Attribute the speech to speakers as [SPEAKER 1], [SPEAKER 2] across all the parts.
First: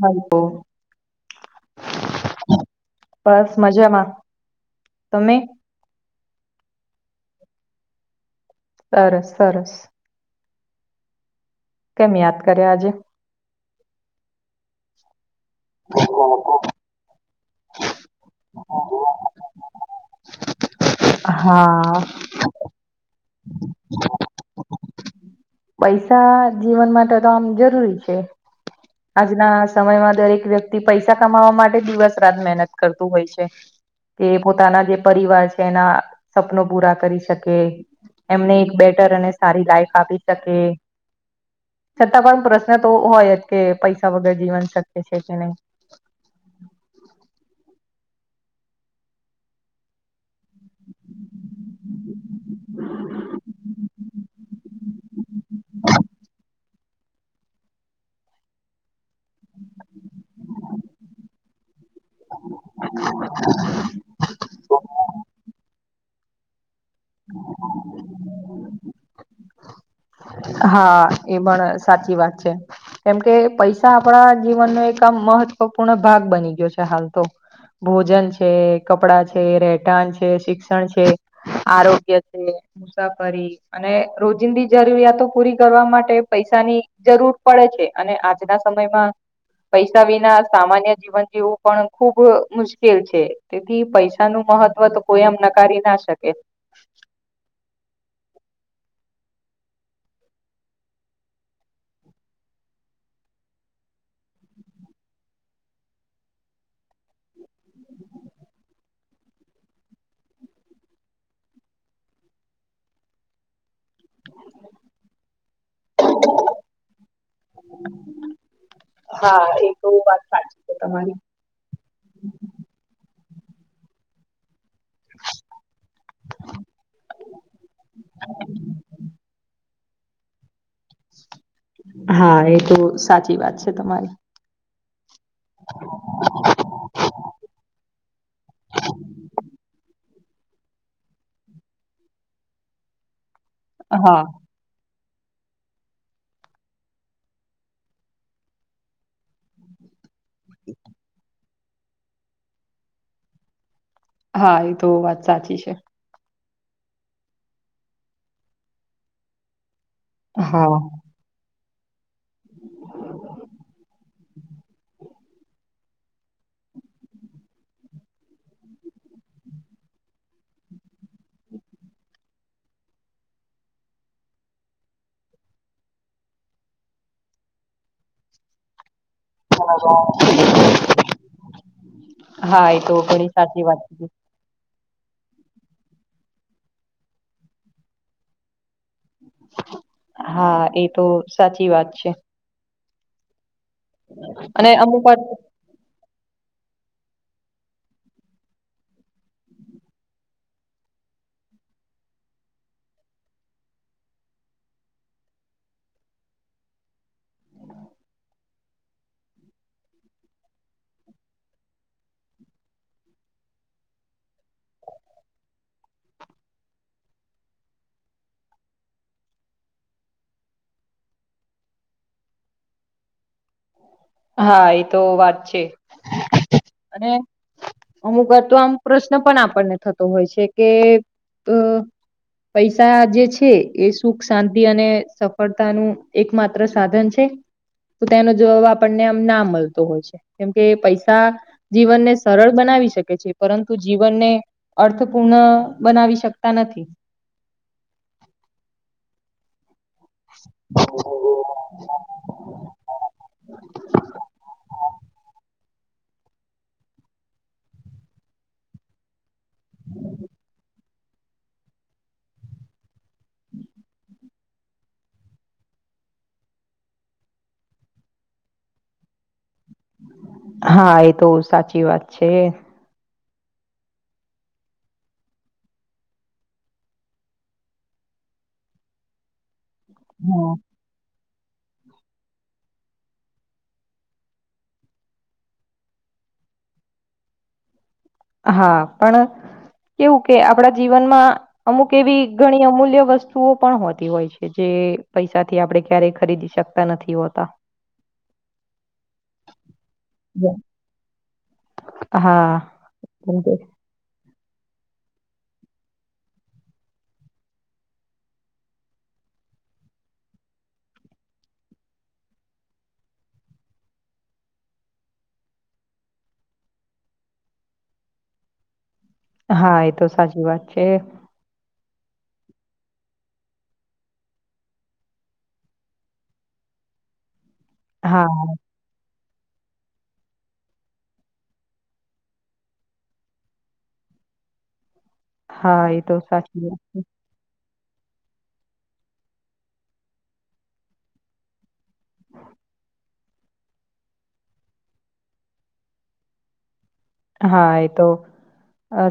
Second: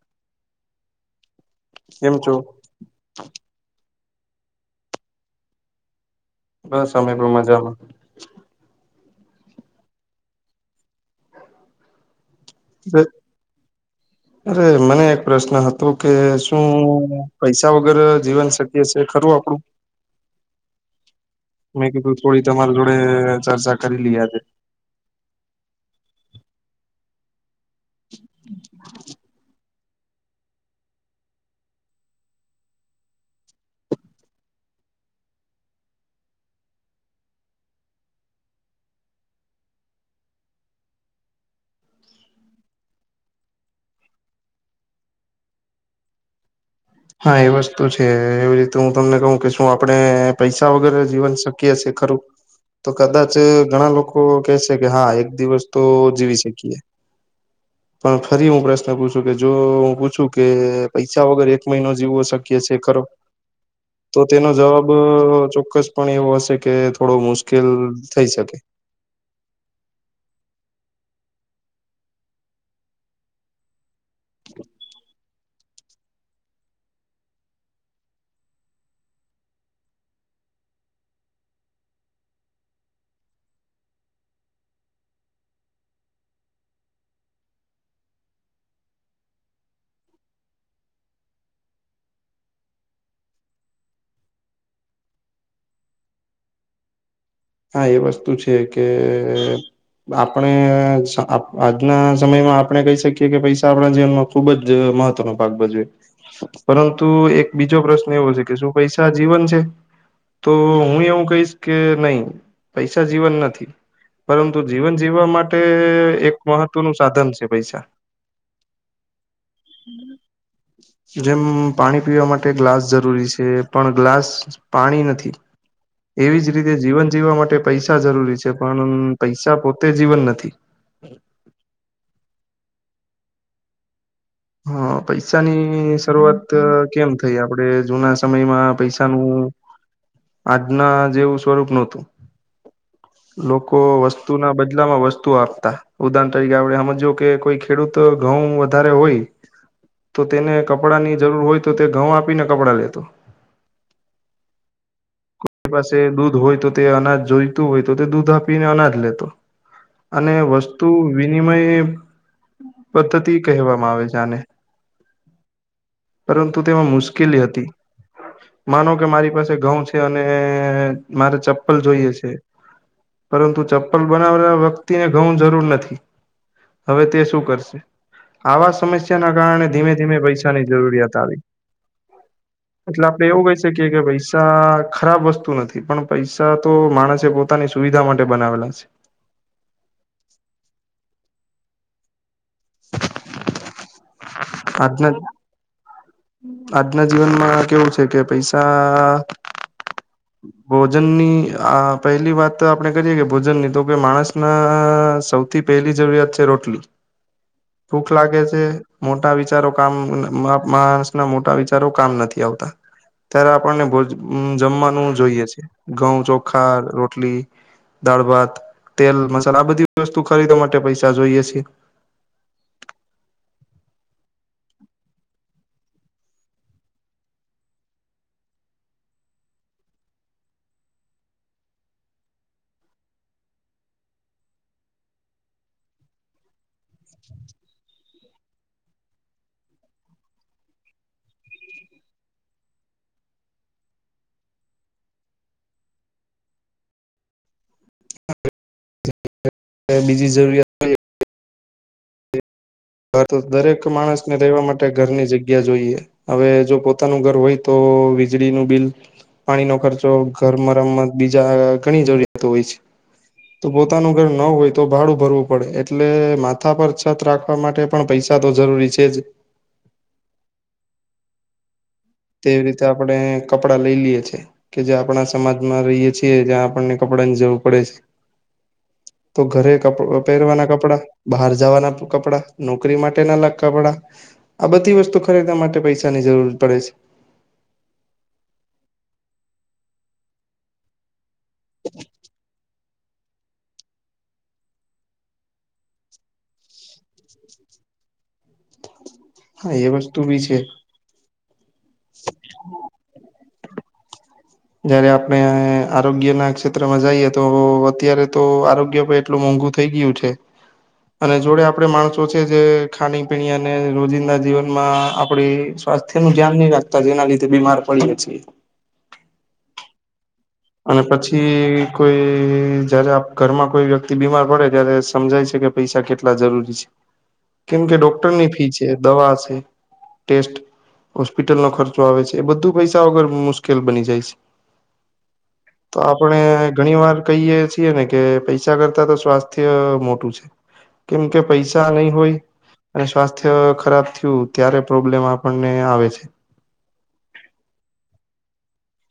[SPEAKER 1] હ તો
[SPEAKER 2] કેમ છો
[SPEAKER 1] બસ મજામાં તમે
[SPEAKER 2] બસ અમે પણ મજામાં.
[SPEAKER 1] સરસ સરસ કેમ યાદ કર્યા આજે.
[SPEAKER 2] અરે મને એક પ્રશ્ન હતો? તો કે શું પૈસા વગેરે જીવન શકીએ છે ખરું આપડું? મેં
[SPEAKER 1] હા
[SPEAKER 2] કીધું થોડી તમારી જોડે ચર્ચા કરી લિયે આજે.
[SPEAKER 1] પૈસા જીવન માટે તોતો આમ જરૂરી છે. આ સમયમાં દરેક વ્યક્તિ પૈસા કમાવા માટે દિવસ રાત મહેનત કરતું હોય છે. એ પોતાના જે પરિવાર છે એના, સપનો પૂરા કરી શકે. એમને એક બેટર અને સારી લાઈફ આપી શકે. છતાં પણ પ્રશ્ન તો હોયજ, કે પૈસા વગર જીવન શક્ય છે કે નહીં?
[SPEAKER 2] હા એ વસ્તુ છે, એવી રીતે હું તમને કહું કે શું આપણે પૈસા વગેરે જીવન શક્ય છે ખરું? તો કદાચ ઘણા લોકો કેશે કે હા એક દિવસ તો જીવી શકીએ, પણ ફરી હું પ્રશ્ન પૂછું કે, જો હું પૂછું કે પૈસા વગર એક મહિનો જીવો શક્ય છે ખરો? તો તેનો જવાબ ચોક્કસ પણ એવો હશે કે થોડો મુશ્કેલ થઈ શકે. [inaudible]
[SPEAKER 1] હા એ પણ સાચી વાત છે. કેમ કે પૈસા આપણા જીવનનો એક આમ મહત્વપૂર્ણ ભાગ બની ગયો છે હાલ તો. ભોજન છે, કપડા છે, રહેઠાણ છે, શિક્ષણ છે. આરોગ્ય છે, મુસાફરી અને રોજિંદી જરૂરિયાતો પૂરી કરવા માટે પૈસાની જરૂર પડે છે, અને આજના સમયમાં પૈસા વિના સામાન્ય જીવન જીવું પણ ખુબ મુશ્કેલ છે. તેથી પૈસા નું મહત્વ તો કોઈ એમ નકારી ના શકે.
[SPEAKER 2] હા એ વસ્તુ છે કે આપણે આ અ આજના સમયમાં આપણે કહી શકીએ કે પૈસા આપણા જીવનમાં ખુબજ મહત્વનો ભાગ ભજવે. પરંતુ એક બીજો પ્રશ્ન એવો છે કે, શું પૈસા જીવન છે? તો હું એવું કહીશ કે નહી, પૈસા જીવન નથી. પરંતુ જીવન જીવવા માટે એક મહત્વનું સાધન છે પૈસા.
[SPEAKER 1] હા એ તો વાત સાચી છે તમારી.
[SPEAKER 2] જેમ પાણી પીવા માટે ગ્લાસ જરૂરી છે, પણ ગ્લાસ પાણી નથી, એવી જ રીતે જીવન જીવવા માટે પૈસા જરૂરી છે, પણ પૈસા પોતે જીવન નથી.
[SPEAKER 1] હા એ તો સાચી વાત છે તમારી.
[SPEAKER 2] હા પૈસાની શરૂઆત કેમ થઈ? આપડે જૂના સમયમાં પૈસાનું આજના જેવું સ્વરૂપ નહોતું. લોકો
[SPEAKER 1] હા
[SPEAKER 2] વસ્તુ ના બદલા માં વસ્તુ આપ તા ઉદાણ તરીકે આપડે હમજો કે કોઈ ખેડૂતો ઘઉં વધારે હોય. તો તેને કપડાં ની જરૂર હોય, તો તે ઘઉ આપીને કપડાં લેતો.
[SPEAKER 1] હા એ તો વાત સાચી
[SPEAKER 2] એ
[SPEAKER 1] છે.
[SPEAKER 2] પાસે દૂધ હોય તો તે અનાજ જોઈતું હોય, તો તે દૂધ આપીને અનાજ લેતો. અને
[SPEAKER 1] હા.
[SPEAKER 2] વસ્તુ વિનિમય પદ્ધતિ કહેવામાં આવે છે આને. પરંતુ તેમાં મુશ્કેલી હતી, માનો કે મારી પાસે ઘઉં છે અ ને મારે ચપ્પલ જોઈએ છે. પરંતુ ચપ્પલ બનાવનાર વ્યક્તિને ઘઉં જરૂર નથી. હવે તે શું કરશે? આવા સમસ્ય યાના કારણે ધીમે ધીમે પૈસાની જરૂરિયાત આવી.
[SPEAKER 1] હા એ તો
[SPEAKER 2] એટલે આપડે
[SPEAKER 1] ઘણી
[SPEAKER 2] એવું કહી
[SPEAKER 1] સાચી વાત
[SPEAKER 2] શકીએ કે
[SPEAKER 1] કીધી
[SPEAKER 2] પઇ સા ખરાબ વસ્તુ નથી, પણ પૈસા તો માણસે પોતાની સુવિધા માટે બનાવેલા છે.
[SPEAKER 1] હા એ તો સાચી વાત છે.
[SPEAKER 2] [inaudible]
[SPEAKER 1] અને અમુક
[SPEAKER 2] આજના
[SPEAKER 1] વાત
[SPEAKER 2] આજના જીવનમાં કેવું છે કે પૈસા ભોજનની આ પહેલી વાત આપણે કરીએ કે ભોજનની તો કે માણસના સૌ થી પહેલી જરૂરિયાત છે રોટલી. ભૂખ લાગે છે મોટા વિચારો કામ માણસ ના મોટા વિચારો કામ નથી આવતા ત્યારે આપણને જમવાનું જોઈએ છે ઘઉં ચોખા રોટલી દાળ ભાત તેલ મસાલા આ બધી વસ્તુ ખરીદવા માટે પૈસા જોઈએ છીએ.
[SPEAKER 1] હા એતો વાત છે અને અમુક વાત આમ પ્રશ્ન પણ આપણને થતો હોય છે કે પૈસા જે છે એ સુખ શાંતિ અને સફળતાનું એક માત્ર સાધન છે. તો તેનો જવાબ આપણને આમ ના મળતો હોય છે કેમકે પૈસા. જીવનને સરળ બનાવી શકે છે પરંતુ જીવનને અર્થપૂર્ણ બનાવી શકતા નથી.
[SPEAKER 2] બીજી જરૂરિયાત.
[SPEAKER 1] [unintelligible]
[SPEAKER 2] હવે તો દરેક માણસ ને રહેેવા માટે ઘરની જગ્યા જોઈએ હવે જો પોતાનું ઘર હોય તો વીજળીનું બિલ પાણીનો ખર્ચો ઘર મરમત બીજા ઘણી જરૂરિયાતો હોય છે. તો પોતાનું ઘર ન હોય તો ભાડું ભરવું પડે એટલે માથા પર છત રાખ આપવા માટે પણ પૈસા તો જરૂરી છે જ.
[SPEAKER 1] હા એ તો સાચી વાત છે.
[SPEAKER 2] તેવી રીતે આપણેે કપડા લઈ લઈએ છેીએ કે જે આપણા સમાજમાં રહીએે છીએ ત્યાં આપણને કપડા ને જવું પડે છે તો ઘરે કપ
[SPEAKER 1] હા.
[SPEAKER 2] પહેરવાના કપડા બહાર જવાના કપડા નોકરી માટે ના અલગ કપડા આ બધી વસ્તુ ખરીદવા માટે પૈસાની જરૂર પડે છે
[SPEAKER 1] હા પણ કેવું કે આપણા જીવનમાં અમુક એવી ઘણી અમૂલ્ય વસ્તુ વસ્તુઓ પણ હોતી હોય છે જે પૈસાથી આપડણે ક્યારેય ખરીદી શકતા નથી હોતા
[SPEAKER 2] હા એ વસ્તુ ભી છે
[SPEAKER 1] હા
[SPEAKER 2] જયારે આપણે આરોગ્ય ના ક્ષેત્રમાં જઈએ તો અત્યારે તો આરોગ્ય પે એટલું મોંઘુ થઇ ગયું છે અને જોડે આપડે માણસો છે જે ખાણી પીણી અને રોજિંદા જીવનમાં આપડી સ્વાસ્થ્ય નું ધ્યાન નહીં રાખતા જેના લીધે બીમાર પડીએ છીએ
[SPEAKER 1] હા એ તો સાચી વાત છે
[SPEAKER 2] અને પછી કોઈ જયારે ઘરમાં કોઈ વ્યક્તિ બીમાર પડે ત્યારે સમજાય છે કે પૈસા કેટલા જરૂરી છે કેમ કે
[SPEAKER 1] હા
[SPEAKER 2] ડોક્ટરની ફી છે જે દવા છે ટેસ્ટ હોસ્પિટલનો ખર્ચો આવે છે એ બધું પૈસા વગર મુશ્કેલ બની જાય છે
[SPEAKER 1] હા
[SPEAKER 2] તો
[SPEAKER 1] એ
[SPEAKER 2] આપણે
[SPEAKER 1] સાચી વાત છે.
[SPEAKER 2] ઘણી વાર કહીએ છીએ ને કે પૈસા કરતા તો સ્વાસ્થ્ય મોટું છે કેમ કે પૈસા નહીં હોય અને સ્વાસ્થ્ય ખરાબ થયું ત્યારે પ્રોબ્લેમ આપણને આવે છે
[SPEAKER 1] હા એ તો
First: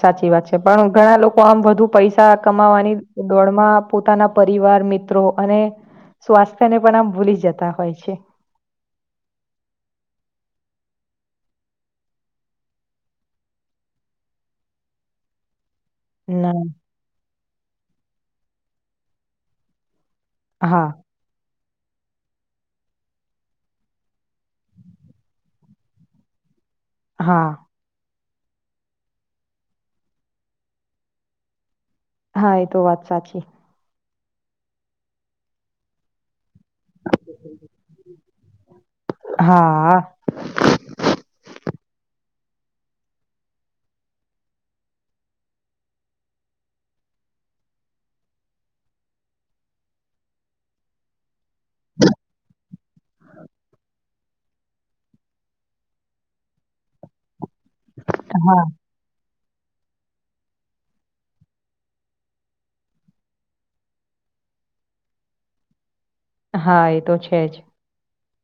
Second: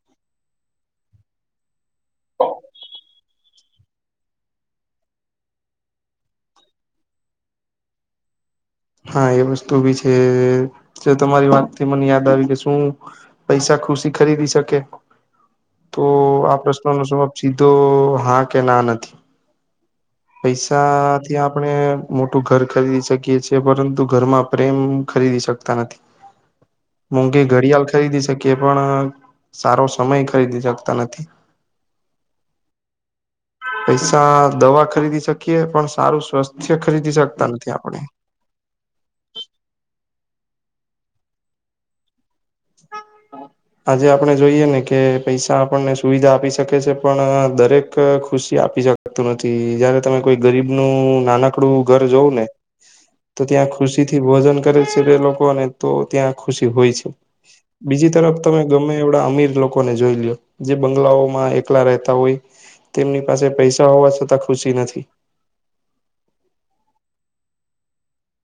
[SPEAKER 1] સાચી વાત છે પણ ઘણા લોકો આમ વધુ પૈસા કમાવાની દોડમાં પોતાના પરિવાર મિત્રો અને સ્વાસ્થ્ય ને પણ આમ ભૂલી જતા હોય છે
[SPEAKER 2] હા એ વસ્તુ બી છે જો તમારી વાતથી મને યાદ આવી કે શું પૈસા ખુશી ખરીદી શકે તો આ
[SPEAKER 1] ના
[SPEAKER 2] પ્રશ્ન નો જવાબ સીધો હા કે ના નથી
[SPEAKER 1] હા
[SPEAKER 2] પૈસા ત્યાં આપણે મોટું ઘર ખરીદી શકીએ છેએ પરંતુ ઘરમાં પ્રેમ ખરીદી શકતા નથી
[SPEAKER 1] હા
[SPEAKER 2] મોંઘી ઘડીયાલ ખરીદી શકીએ પણ સારો સમય ખરીદી શકતા નથી.
[SPEAKER 1] હા એ તો વાત સાચી
[SPEAKER 2] પૈસા દવા ખરીદી શકીએ પણ સારું સ્વાસ્થ્ય ખરીદી શકતા નથી, આપણે
[SPEAKER 1] હા
[SPEAKER 2] [inaudible] આજે આપણે જોઈએ ને કે પૈસા આપણને સુવિધા આપી શકે છે. પણ દરેક ખુશી આપી શકે તું નથી જયારે તમે કોઈ ગરીબ નું નાનકડું ઘર જવ ને તો ત્યાં ખુશી થી ભોજન કરે છે, તે લોકોને તો ત્યાં ખુશી હોય છે બીજી તરફ તમે
[SPEAKER 1] હા,
[SPEAKER 2] ગમે એ અમીર લોકોને જોઈ લ્યો જે બંગલાઓમાં એકલા રહેતા હોય. તેમની પાસે પૈસા હોવા છતાં ખુશી નથી
[SPEAKER 1] હા એ તો છે, જ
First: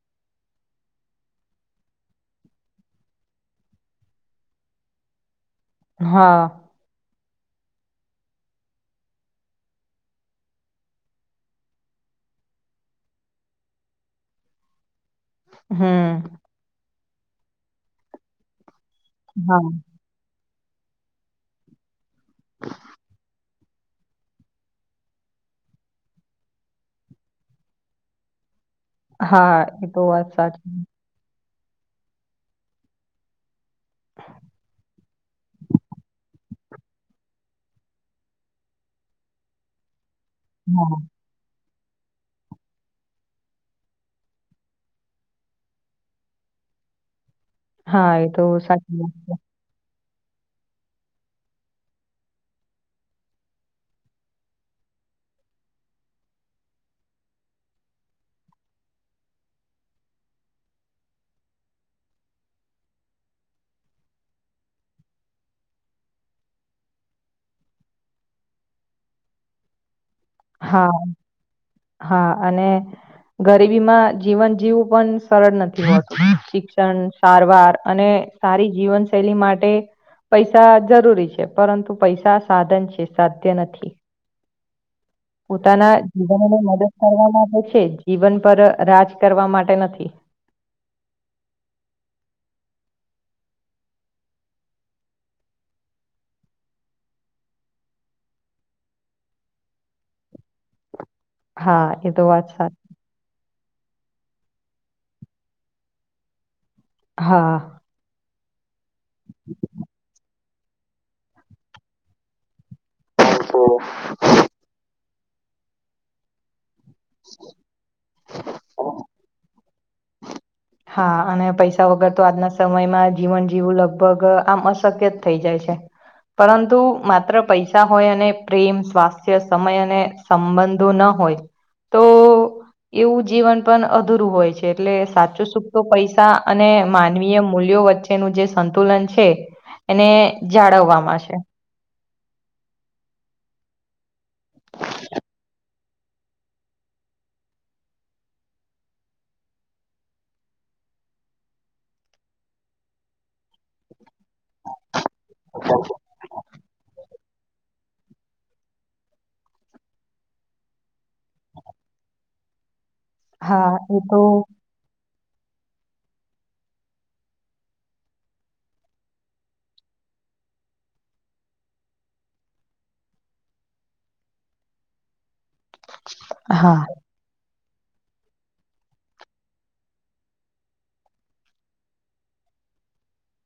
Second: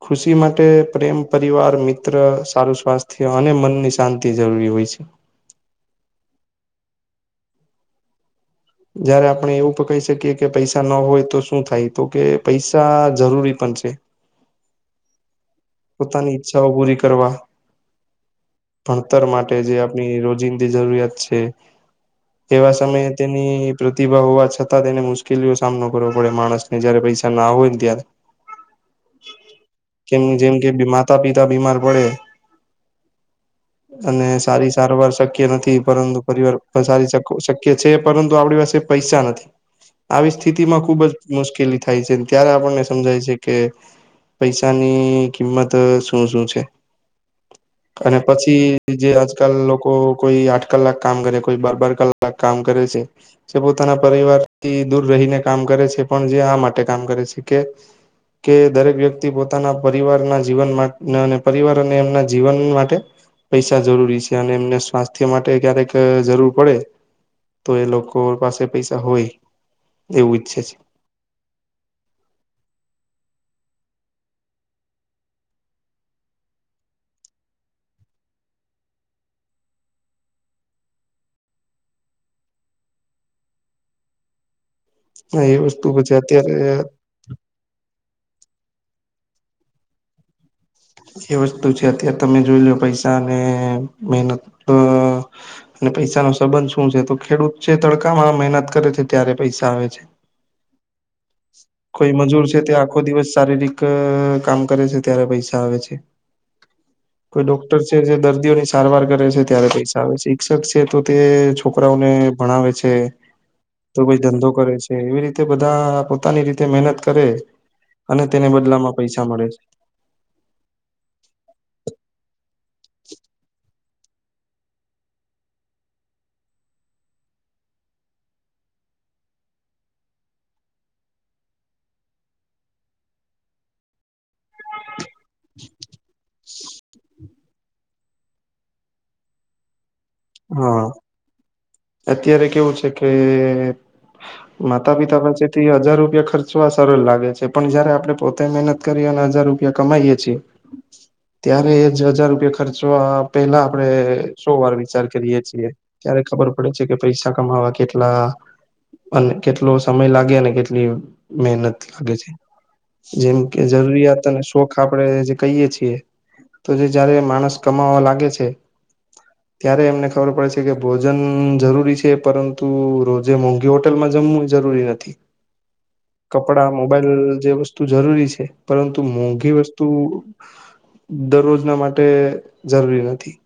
[SPEAKER 2] ખુશી માટે પ્રેમ પરિવાર મિત્ર સારું સ્વાસ્થ્ય અને મનની શાંતિ જરૂરી હોય છે.
[SPEAKER 1] હા
[SPEAKER 2] જયારે આપણે એવું પણ કહી શકીએ કે પૈસા ન હોય તો શું થાય તો કે પૈસા જરૂરી પણ છે. પોતાની
[SPEAKER 1] હમ.
[SPEAKER 2] ઈચ્છાઓ પૂરી કરવા ભણતર માટે
[SPEAKER 1] હા,
[SPEAKER 2] જે ની રોજિંદી જરૂરિયાત છે. એવા સમયે તેની પ્રતિભા હોવા છતાં તેને મુશ્કેલીઓ સામનો કરવો પડે માણસને જયારે પૈસા ના હોય ને ત્યારે હમ
[SPEAKER 1] હા, એ તો વાત સાચી
[SPEAKER 2] માતા પિતા બીમાર પડે અને સારી સારવાર શક્ય નથી. પરંતુ પરિવાર પણ સારી શ શક્ય છે પરંતુ આપડી પાસે પૈસા નથી, આવી સ્થિતિ માં
[SPEAKER 1] હા,
[SPEAKER 2] ખુબજ મુશ્કેલી થાય છે, ત્યારે આપણને સમજાય છે, કે પૈસાની કિંમત શું શું છે.
[SPEAKER 1] હા,
[SPEAKER 2] અને
[SPEAKER 1] એ તો
[SPEAKER 2] પછી
[SPEAKER 1] સાચી
[SPEAKER 2] જે
[SPEAKER 1] વાત છે.
[SPEAKER 2] આજકાલ લોકો કોઈ આઠ કલાક કામ કરે કોઈ બરબર કલાક કામ કરે છે. જે પોતાના પરિવારથી દૂર રહીને કામ કરે છે પણ જે આ માટે કામ કરે છે, કે કે દરેક વ્યક્તિ પોતાના પરિવારના જીવન અને પરિવાર અને એમના જીવન માટે પૈસા જરૂરી છે. અને એમને સ્વાસ્થ્ય માટે ક્યારેક જરૂર પડે તો એ લોકો પાસે પૈસા હોય એવું ઈચ્છે છે.
[SPEAKER 1] હા અને ગરીબી માં જીવન જીવવું પણ સરળ નથી હોતુ, શિક્ષણ સારવાર અને સારી જીવન શૈલી માટે પૈસા જરૂરી છે, પરંતુ પૈસા સાધન છે સાધ્ય નથી.
[SPEAKER 2] છે એ વસ્તુ
[SPEAKER 1] પોતાના
[SPEAKER 2] પછી
[SPEAKER 1] જીવનને
[SPEAKER 2] અત્યારે
[SPEAKER 1] મદદ કરવા ગ છે જીવન પર રાજ કરવા માટે નથી
[SPEAKER 2] એ વસ્તુ છે. અત્યારે તમે જોઈ લો પૈસા અને મહેનત તો અને પૈસા નો સંબંધ શું છે તો ખેડૂત જે તડકામાં મહેનત કરે છે, ત્યારે પૈસા આવે છે.
[SPEAKER 1] હા, એ
[SPEAKER 2] કોઈ
[SPEAKER 1] તો
[SPEAKER 2] મજૂર
[SPEAKER 1] વાત
[SPEAKER 2] છે,
[SPEAKER 1] સાચી.
[SPEAKER 2] ત્યાં આો દિવસ શારીરિક કામ કરે છે. ત્યારે પૈસા આવે છે, કોઈ
[SPEAKER 1] હા
[SPEAKER 2] ડોક્ટર જે દર્દીઓની સારવાર કરે છે ત્યારે પૈસા આવે શિક્ષક છે તો તે છોકરાઓને ભણાવે છે. તો ભાઈ ધંધો કરે છે એવી રીતે બધા પોતાની રીતે મહેનત કરે અને તેને બદલામાં પૈસા મળે છે.
[SPEAKER 1] હા અને પૈસા વગર તો આજના સમયમાં જીવન જીવું લગભગ આમ સક્યત થઈ જાય છે. પરંતુ માત્ર પૈસા હોય અને પ્રેમ સ્વાસ્થ્ય સમય અને સંબંધો ના હોય. તો એવું જીવન પણ અધૂરું હોય છે. એટલે સાચ ૂતો પૈસા અને માનવીય મૂલ્યો વચ્ચેનું જે સંતુલન છે, એને
[SPEAKER 2] હા
[SPEAKER 1] જાળવવામાં છે.
[SPEAKER 2] અત્યારે કેવું છે કે માતા પિતા પાસેથી હજાર રૂપિયા ખર્ચવા સરલ લાગે છે પણ જયારે આપડે પોતાની મહેનત કરીએ ને હજાર રૂપિયા કમાઈએ છીએ ત્યારે એજ હજાર રૂપિયા ખર્ચવા પેહલા આપડે સો વાર વિચાર કરીએ છીએ ત્યારે ખબર પડે છે કે પૈસા કમાવા કેટલા અને કેટલો સમય લાગે અને કેટલી મહેનત લાગે છે. જેમ કે
[SPEAKER 1] હા એ તો
[SPEAKER 2] જરૂરિયાત અને શો ખ આપડે જે કહીએ છીએ તો જે જયારે માણસ કમાવા લાગે છે ત્યારે એમને ખબર પડે છે કે ભોજન જરૂરી છે પરંતુ રોજે મોંઘી હોટેલમાં જમવું એ જરૂરી નથી. કપડાં,
[SPEAKER 1] હા
[SPEAKER 2] મોબાઈલ જે વસ્ તો જરૂરી છે પરંતુ મોંઘી વસ્તુ દરરોજના માટે જરૂરી નથી.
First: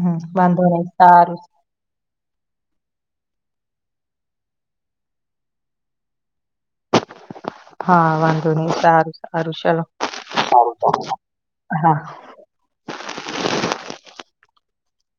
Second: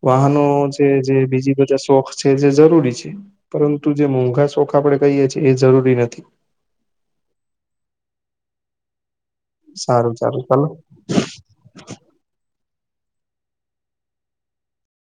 [SPEAKER 1] હમ
[SPEAKER 2] વાહનો
[SPEAKER 1] વાંધો
[SPEAKER 2] છે
[SPEAKER 1] નહી
[SPEAKER 2] જે
[SPEAKER 1] સારું
[SPEAKER 2] બીજી બધા શોખ છે જે જરૂરી છે પરંતુ જે મોંઘા શોખ આપણે કહીએ છે એ જરૂરી નથી.
[SPEAKER 1] હા વાંધો નહીં સારું સારું
[SPEAKER 2] સારું ચાલો
[SPEAKER 1] ચલો હા.